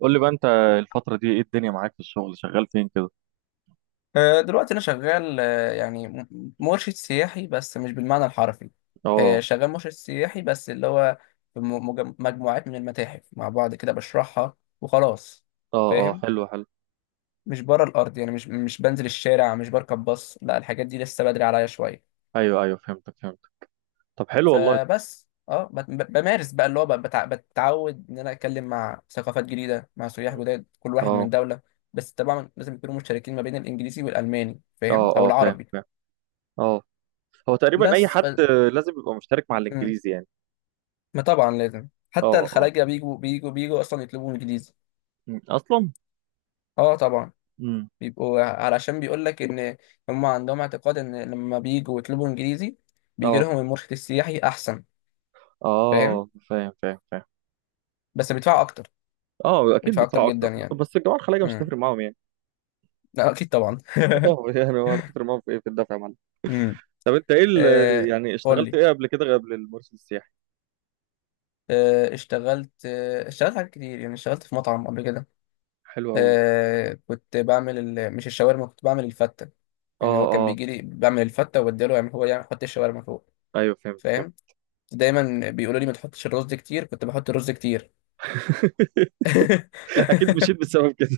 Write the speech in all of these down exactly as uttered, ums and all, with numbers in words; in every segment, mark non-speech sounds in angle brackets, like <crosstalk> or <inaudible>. قول لي بقى انت، الفترة دي ايه الدنيا معاك في الشغل؟ شغال فين كده؟ آه، دلوقتي أنا شغال آه، يعني م- مرشد سياحي بس مش بالمعنى الحرفي. آه، اه شغال مرشد سياحي بس اللي هو في م- مج- مجموعات من المتاحف مع بعض كده بشرحها وخلاص. اه اه فاهم. حلو حلو. مش بره الأرض يعني مش مش بنزل الشارع مش بركب باص، لا الحاجات دي لسه بدري عليا شوية. ايوه ايوه فهمتك فهمتك. طب حلو والله. فبس اه بت- ب- بمارس بقى اللي هو ب- بتع- بتعود إن أنا أتكلم مع ثقافات جديدة مع سياح جداد، كل واحد اه من دولة. بس طبعا لازم يكونوا مشتركين ما بين الإنجليزي والألماني، فاهم، اه أو اه فاهم العربي. فاهم. اه، هو تقريبا اي بس ف... حد لازم يبقى مشترك مع مم. الانجليزي يعني. ما طبعا لازم، حتى اه اه الخلاجة بيجوا بيجوا بيجوا أصلا يطلبوا إنجليزي. مم. اصلا. اه طبعا. امم. بيبقوا علشان بيقول لك إن هم عندهم اعتقاد إن لما بيجوا يطلبوا إنجليزي بيجي اه لهم المرشد السياحي أحسن. فاهم. اه فاهم فاهم فاهم. بس بيدفعوا أكتر. اه اكيد بيدفعوا أكتر بيدفعوا اكتر. جدا يعني. بس الجماعة الخليجية مش امم. هتفرق معاهم يعني. لا أكيد طبعا. <laughs> اه يعني هو هتفرق معاهم في ايه، في الدفع يا معلم؟ امم. طب انت ايه ال- آه. يعني قول اشتغلت لي. ايه قبل كده، قبل المرشد السياحي؟ آه اشتغلت آه اشتغلت حاجات كتير، يعني اشتغلت في مطعم قبل كده. حلو قوي. آه كنت بعمل ال... مش الشاورما، كنت بعمل الفتة. يعني اه هو كان اه بيجي لي بعمل الفتة، وبديله يعمل، هو يعمل يحط الشاورما فوق. ايوه فهمت فهمت. فاهم. دايما بيقولوا لي ما تحطش الرز كتير، كنت بحط الرز كتير. <laughs> اكيد <laughs> مشيت بسبب كده.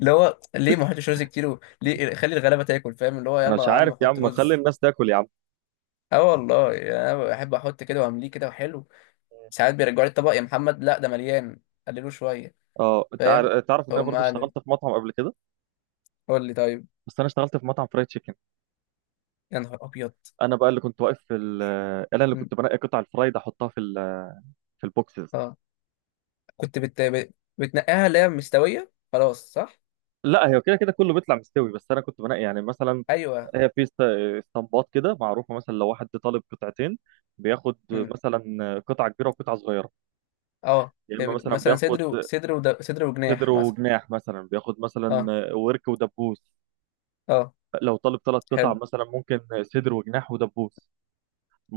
اللي هو ليه ما احطش رز كتير و... ليه خلي الغلابه تاكل، فاهم، اللي هو انا يلا مش يا عارف عم يا حط عم، خلي رز. الناس تاكل يا عم. اه والله، يعني انا بحب احط كده وامليه كده وحلو. ساعات بيرجعوا لي الطبق، يا محمد لا ده مليان، قللوه شويه. اه، فاهم. تع- تعرف ان انا فقوم برضه قالب. اشتغلت في مطعم قبل كده. قول لي طيب. بس انا اشتغلت في مطعم فرايد تشيكن. يا نهار ابيض. انا بقى اللي كنت واقف في ال- انا اللي م. كنت بنقي قطع الفرايد احطها في ال- في البوكسز. اه كنت بت... بت- بتنقيها، اللي هي مستويه خلاص، صح؟ لا، هي كده كده كله بيطلع مستوي، بس انا كنت بنقي يعني مثلا، ايوه. هي في است- اسطمبات كده معروفه. مثلا لو واحد طالب قطعتين بياخد م. مثلا قطعه كبيره وقطعه صغيره. اه يا يعني اما بيبقى مثلا مثلا بياخد صدر و... صدر وده... صدر صدر وجناح مثلا. وجناح، مثلا بياخد مثلا اه. ورك ودبوس. اه لو طالب ثلاث قطع حلو مثلا ممكن صدر وجناح ودبوس.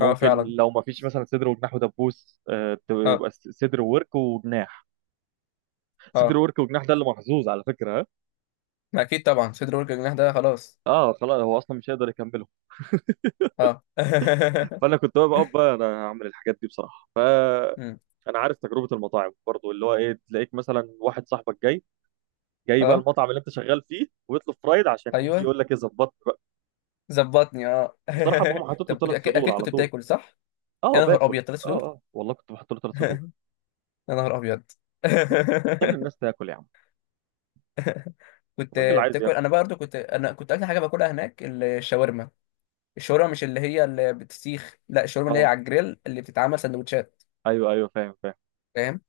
اه فعلا. لو ما فيش مثلا صدر وجناح ودبوس، آه، اه. تبقى س- صدر وورك وجناح. صدر اه وورك وجناح ده اللي محظوظ على فكره، ها. ما اكيد طبعا صدر ورك الجناح ده خلاص. اه خلاص، هو اصلا مش هيقدر يكمله. اه. <laughs> فانا كنت بقى بقى بقى انا هعمل الحاجات دي بصراحه. أمم. فانا عارف تجربه المطاعم برضو، اللي هو ايه، تلاقيك مثلا واحد صاحبك جاي، جاي بقى اه. المطعم اللي انت شغال فيه ويطلب فرايد، عشان يجي ايوه. يقول لك ايه، ظبطت بقى؟ ظبطني اه. بصراحه بقوم <laughs> حاطط له طب كنت، ثلاث اكيد صدور اكيد على كنت طول. بتاكل، صح؟ اه يا نهار باكل، ابيض ثلاث اه صدور. اه والله كنت بحط له ثلاث صدور. <laughs> يا نهار ابيض. <laughs> خلي الناس تاكل يا عم، كنت الراجل عايز. بتاكل، انا برضه كنت انا كنت اكتر حاجه باكلها هناك الشاورما. الشاورما مش اللي هي اللي بتسيخ، لا الشاورما اللي هي اه على الجريل اللي بتتعمل سندوتشات. ايوه ايوه فاهم فاهم. فاهم.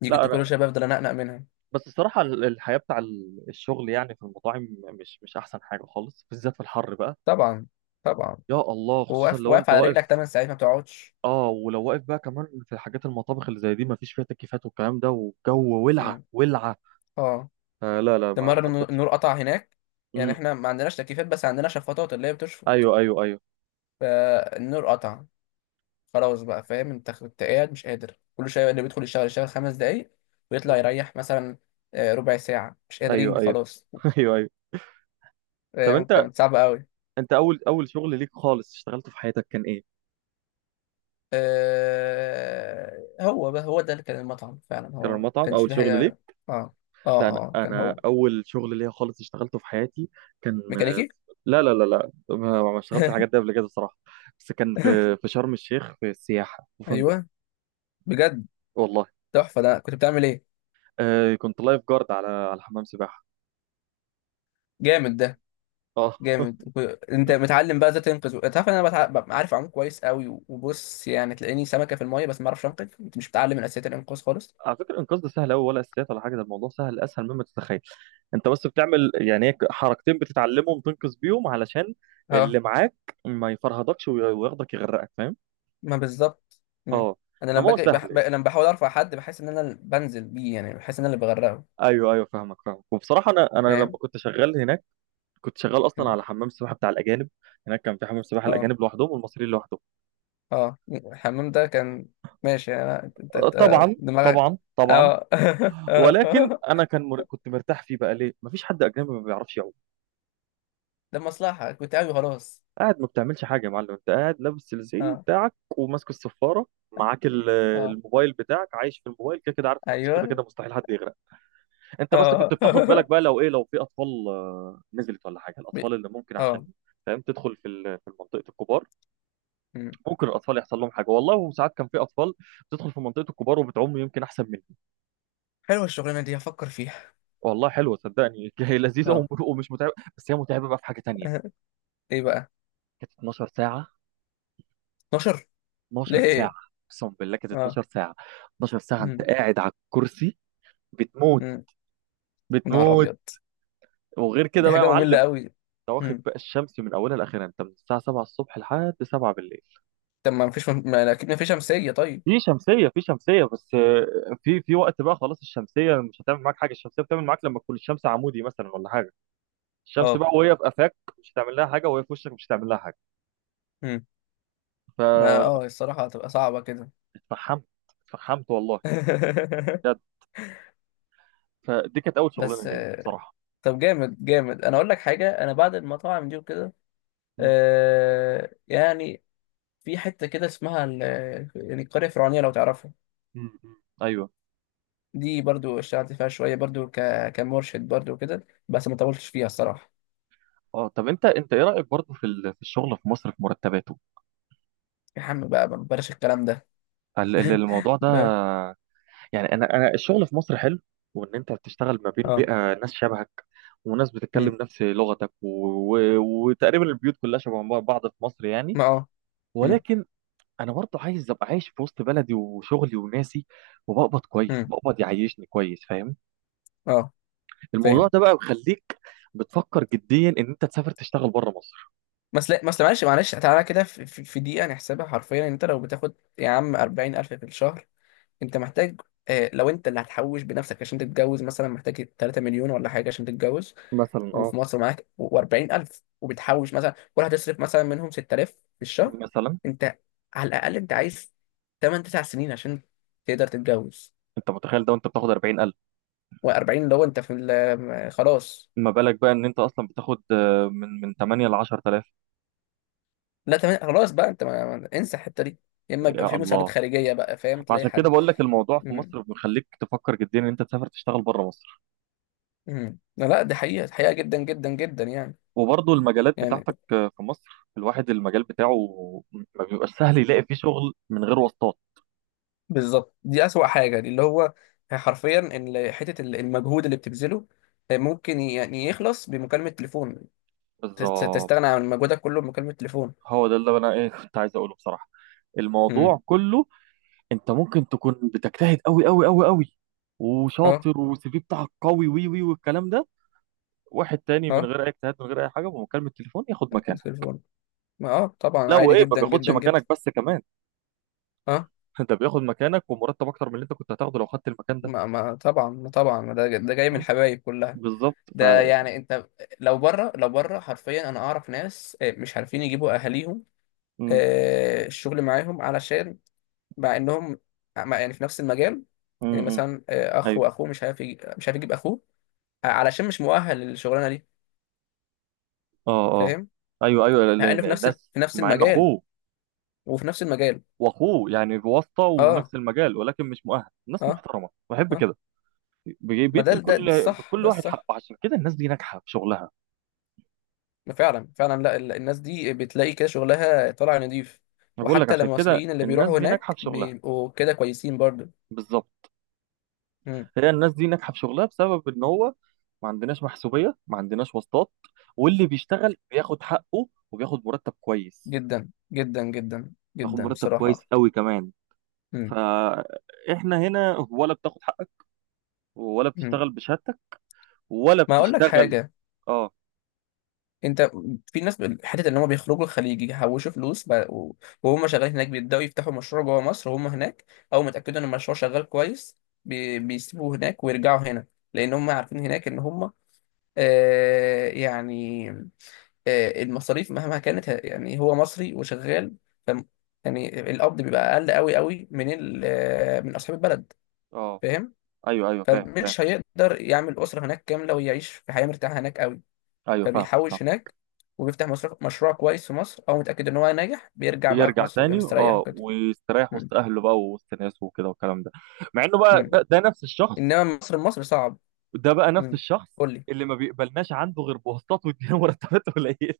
دي لا كنت أنا، كل شويه بفضل انقنق منها. بس الصراحه ال- الحياه بتاع ال- الشغل يعني في المطاعم مش مش احسن حاجه خالص، بالذات في الحر بقى. طبعا طبعا. يا الله، خصوصا واقف لو واقف انت على رجلك واقف. تمن ساعات ما بتقعدش. اه، ولو واقف بقى كمان في حاجات المطابخ اللي زي دي، ما فيش فيها تكييفات والكلام ده، والجو ولعه أمم. ولعه. اه. آه لا لا، ده ما مرة النو- حبيتش. النور قطع هناك. يعني امم. احنا ما عندناش تكييفات بس عندنا شفاطات اللي هي بتشفط. ايوه ايوه ايوه. فالنور قطع، خلاص بقى. فاهم انت كنت قاعد مش قادر، كل شوية اللي بيدخل يشتغل يشتغل خمس دقايق ويطلع امم. يريح مثلا. آه، ربع ساعة مش ايوه قادرين ايوه. خلاص. <laughs> ايوه ايوه. طب فاهم انت انت، كانت صعبة قوي. انت اول اول شغل ليك خالص اشتغلته في حياتك كان ايه؟ آه، هو بقى، هو ده اللي كان المطعم فعلا، كان هو ما المطعم كانش اول فيه شغل ليك. حاجة. اه، اه، لا، انا اه، كان انا هو. اول شغل ليا خالص اشتغلته في حياتي كان ميكانيكي. لا لا لا لا، ما ما اشتغلتش الحاجات دي <laughs> قبل كده صراحه. بس كان في في شرم الشيخ في السياحه في فندق. ايوه بجد. والله. تحفة، ده كنت بتعمل ايه؟ آه كنت لايف جارد على على حمام سباحه. جامد ده. اه. <laughs> جامد وك- انت متعلم بقى ازاي تنقذ، و- تعرف ان انا بتع... ببقى عارف اعوم كويس قوي و- وبص يعني تلاقيني سمكه في الميه بس ما اعرفش انقذ، انت مش متعلم من اساسيات الانقاذ خالص. على فكره الانقاذ ده سهل قوي، ولا اساسيات ولا حاجه، ده الموضوع سهل اسهل مما تتخيل. انت بس بتعمل يعني هيك حركتين بتتعلمهم تنقذ بيهم، علشان اه اللي معاك ما يفرهدكش وي- وياخدك يغرقك، فاهم؟ ما بالظبط. مم. اه، انا لما انما هو باجي سهل بح... ب... يعني. لما بحاول ارفع حد بحس ان انا اللي بنزل بيه، يعني بحس ان انا اللي بغرقه. ايوه ايوه فاهمك فاهمك. وبصراحه انا انا لما فاهم. كنت شغال هناك، كنت شغال اصلا مم. على حمام السباحه بتاع الاجانب. هناك كان في حمام سباحه اه الاجانب لوحدهم والمصريين لوحدهم. اه الحمام ده كان. ماشي، يعني انا انت آه، انت- آه، طبعا، دماغك. طبعا طبعا. اه. <laughs> ولكن اه. انا كان مر... كنت مرتاح فيه بقى، ليه؟ مفيش حد اجنبي ما بيعرفش يعوم. ده مصلحه كنت قوي خلاص. قاعد ما بتعملش حاجه يا معلم، انت قاعد لابس الزي اه. بتاعك وماسك الصفاره، معاك ال- اه. الموبايل بتاعك، عايش في الموبايل كده كده، عارف إنه مش كده ايوه. كده مستحيل حد يغرق. انت بس كنت اه. بتاخد <laughs> بالك بقى، لو ايه، لو في اطفال، آه، نزلت ولا حاجه، بي- الاطفال اللي ممكن عشان اه. فاهم تدخل في ال- في منطقه الكبار. ممكن الاطفال يحصل لهم حاجه، والله وساعات كان في اطفال بتدخل في منطقه الكبار وبتعوم يمكن احسن مني. حلوة الشغلانة دي، هفكر فيها. والله حلوه صدقني. <laughs> هي لذيذه وم- اه. ومش متعبه، بس هي متعبه بقى في حاجه <laughs> تانية. آه، ايه بقى؟ كانت اتناشر ساعه. اتناشر؟ اثنا عشر ساعه. ليه. اقسم بالله كانت اه. اتناشر ساعه. اتناشر ساعه انت مم. قاعد على الكرسي بتموت مم. نهار بتموت. ابيض. وغير كده دي بقى يا حاجة معلم، مملة قوي. انت واخد مم. بقى الشمس من اولها لاخرها، انت من الساعه سبعه الصبح لحد سبعه بالليل. طب ما مفيش، ما اكيد مفيش شمسية طيب؟ في شمسيه، في شمسيه، بس آه، في في وقت بقى خلاص الشمسيه مش هتعمل معاك حاجه. الشمسيه بتعمل معاك لما تكون الشمس عمودي مثلا ولا حاجه. الشمس اه. بقى وهي في قفاك مش هتعمل لها حاجه، وهي في وشك مش هتعمل لها حاجه. مم. ما فاتفحمت. اه الصراحة هتبقى صعبة كده. اتفحمت والله. <laughs> بجد. فدي كانت اول شغلانه بس. ليا آه، بصراحه. طب جامد جامد، انا اقول لك حاجة، انا بعد المطاعم دي وكده، مم. آه يعني في حتة كده اسمها ال- يعني القرية الفرعونية لو تعرفها. مم. مم. ايوه. دي برضو اشتغلت فيها شوية، برضو ك... كمرشد برضو كده، بس ما طولتش فيها الصراحة. اه، طب انت انت ايه رايك برضه في ال- في الشغل في مصر، في مرتباته؟ يا عم بقى ما بلاش الكلام ده. ال- ال- <laughs> الموضوع ده ب... يعني، انا انا الشغل في مصر حلو، وان انت بتشتغل ما بين اه. بيئه ناس شبهك، وناس مم. بتتكلم نفس لغتك و... و... وتقريبا البيوت كلها شبه بعض في مصر يعني. ما اه مم. ولكن انا برضه عايز ابقى عايش في وسط بلدي وشغلي وناسي، وبقبض كويس، مم. بقبض يعيشني كويس، فاهم؟ اه الموضوع فاهم. ده بقى بيخليك بتفكر جديا ان انت تسافر تشتغل بره مصر. بس لا بس معلش معلش تعالى كده، في, في في دقيقة نحسبها حرفيا، يعني انت لو بتاخد يا عم اربعين الف في الشهر، انت محتاج. آه لو انت اللي هتحوش بنفسك عشان تتجوز مثلا محتاج ثلاثة مليون ولا حاجة عشان تتجوز. مثلا، اه، وفي مصر معاك و40000، وبتحوش مثلا، كل هتصرف مثلا منهم ستة آلاف في الشهر. مثلا انت، على الأقل انت عايز ثماني تسع سنين عشان تقدر تتجوز. انت متخيل ده وانت بتاخد اربعين الف؟ و40 لو انت في ال- آه، خلاص. ما بالك بقى ان انت اصلا بتاخد، آه، من من تمانيه ل عشر تلاف؟ لا تمام خلاص بقى، انت ما... ما- انسى الحته دي. يا اما يبقى يا في مساعدات الله. خارجيه بقى، فاهم، تلاقي فعشان كده حد. بقول لك الموضوع في امم. مصر بيخليك تفكر جديا ان انت تسافر تشتغل بره مصر. امم. لا لا، دي حقيقه حقيقه جدا جدا جدا يعني. وبرضه المجالات يعني. بتاعتك آه، في مصر، الواحد المجال بتاعه ما بيبقاش سهل يلاقي فيه شغل من غير واسطات. بالظبط دي اسوأ حاجه، دي اللي هو حرفيا ان حته ال- المجهود اللي بتبذله ممكن يعني يخلص بمكالمه تليفون. تست- بالظبط، تستغنى عن مجهودك كله بمكالمه تليفون. هو ده اللي انا ايه كنت عايز اقوله بصراحه. امم. الموضوع كله، انت ممكن تكون بتجتهد قوي قوي قوي قوي، اه وشاطر، والسي في بتاعك قوي وي وي والكلام ده، واحد تاني من اه غير اي اجتهاد، من غير اي حاجه، بمكالمه تليفون ياخد مكانك. التليفون. ما اه طبعا لا عادي وايه، ما جدا بياخدش جدا جدا. مكانك بس كمان. اه. <laughs> انت بياخد مكانك ومرتب اكتر من اللي انت كنت هتاخده لو خدت المكان ده. ما ما طبعا ما طبعا ما ده ده جاي من آه، الحبايب كلها. بالظبط، ف. ده يعني انت لو بره لو بره حرفيا انا اعرف ناس، آه، مش عارفين يجيبوا اهاليهم امم. آه، الشغل معاهم، علشان مع انهم مع- يعني في نفس المجال. يعني امم. مثلا آه، اخ ايوه. واخوه مش عارف يجي- مش عارف يجيب اخوه، آه، علشان مش مؤهل للشغلانه دي. اه اه فاهم. ايوه ايوه، ال- مع انه ال- في نفس الناس، في نفس مع ان المجال. اخوه وفي نفس المجال. واخوه يعني بواسطه اه. ونفس المجال ولكن مش مؤهل، ناس اه. محترمه بحب اه. كده، بي- ما ده بيدي ده ده لكل الصح، كل ده واحد الصح. حقه، عشان كده الناس دي ناجحه في شغلها. ما فعلا فعلا، لا ال- الناس دي بتلاقي كده شغلها طالع نضيف. انا بقول لك، وحتى عشان كده المصريين اللي الناس بيروحوا دي ناجحه هناك في شغلها. بيبقوا كده كويسين برضه. بالظبط، هي الناس دي ناجحه في شغلها بسبب ان هو ما عندناش محسوبيه، ما عندناش واسطات، واللي بيشتغل بياخد حقه وبياخد مرتب كويس، جدا جدا جدا بياخد جدا مرتب كويس بصراحة. قوي كمان. مم. فاحنا هنا ولا بتاخد حقك، ولا مم. بتشتغل بشهادتك، ولا ما اقول لك بتشتغل. حاجة. اه انت، في ناس، حتة ان هم بيخرجوا الخليج يحوشوا فلوس بقى- و- وهم شغالين هناك بيبدأوا يفتحوا مشروع جوه مصر وهم هناك. اول ما يتأكدوا ان المشروع شغال كويس بي- بيسيبوه هناك ويرجعوا هنا. لان هم عارفين هناك ان هم آه يعني، آه المصاريف مهما كانت ه- يعني هو مصري وشغال، ف، يعني القبض بيبقى اقل قوي قوي من ال- آه، من اصحاب البلد. اه فاهم. ايوه ايوه فاهم فاهم. فمش هيقدر يعمل أسرة هناك كاملة ويعيش في حياة مرتاحة هناك قوي. ايوه فاهم فاهم. فبيحوش هناك، وبيفتح مشروع مشروع كويس في مصر، هو متأكد إن هو ناجح، بيرجع بقى في ويرجع مصر ويبقى تاني مستريح اه كده. ويستريح مم. وسط اهله بقى ووسط ناسه وكده والكلام ده. مع انه بقى، مم. ده, ده نفس الشخص. إنما مصر مصر صعب. ده بقى نفس مم. الشخص قول لي. اللي ما بيقبلناش عنده غير بواسطات، وادينا مرتبات قليله.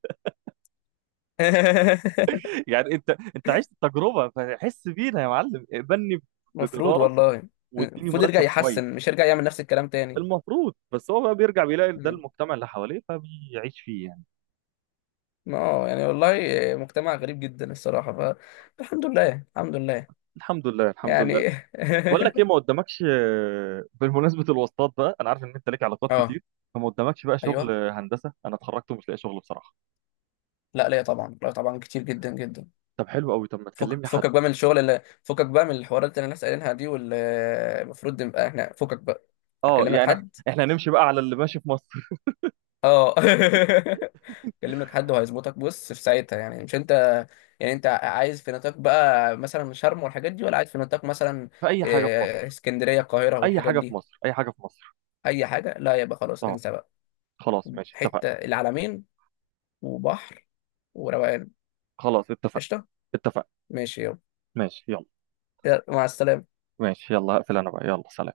<laughs> <laughs> يعني انت، انت عشت التجربه، فحس بينا يا معلم، اقبلني مفروض بجداره، والله. مم. واديني المفروض يرجع مرتب كويس. يحسن، مش يرجع يعمل نفس الكلام تاني. المفروض، بس هو بقى بيرجع بيلاقي ده مم. المجتمع اللي حواليه فبيعيش فيه يعني. ما اه يعني والله، مجتمع غريب جدا الصراحة. فالحمد لله الحمد لله. الحمد لله الحمد لله. يعني. بقول لك ايه، ما <laughs> قدامكش آه، بالمناسبه الواسطات بقى، انا عارف ان انت ليك علاقات اه كتير، فما قدامكش بقى شغل ايوه. هندسه؟ انا اتخرجت ومش لاقي شغل بصراحه. لا ليا طبعا، لا طبعا كتير جدا جدا. طب حلو قوي، طب ما فك تكلمني حد. فكك بقى من الشغل، اللي فكك بقى من الحوارات اللي الناس قايلينها دي، واللي المفروض نبقى احنا، فكك بقى. اه هكلم لك يعني إح- حد. احنا هنمشي بقى على اللي ماشي في مصر. <laughs> اه. <laughs> هكلم لك حد وهيظبطك، بص في ساعتها، يعني مش انت. يعني انت عايز في نطاق بقى مثلا شرم والحاجات دي، ولا عايز في نطاق مثلا في اي حاجه في إيه، مصر، اسكندرية القاهرة اي والحاجات حاجه في دي؟ مصر، اي حاجه في مصر. اي حاجة، لا يبقى خلاص اه انسى بقى. خلاص ماشي اتفقنا. حتة العلمين وبحر وروقان. خلاص اتفقنا. قشطة. اتفقنا. ماشي يلا. ماشي يلا. يلا، مع السلامة. ماشي يلا، هقفل انا بقى، يلا سلام.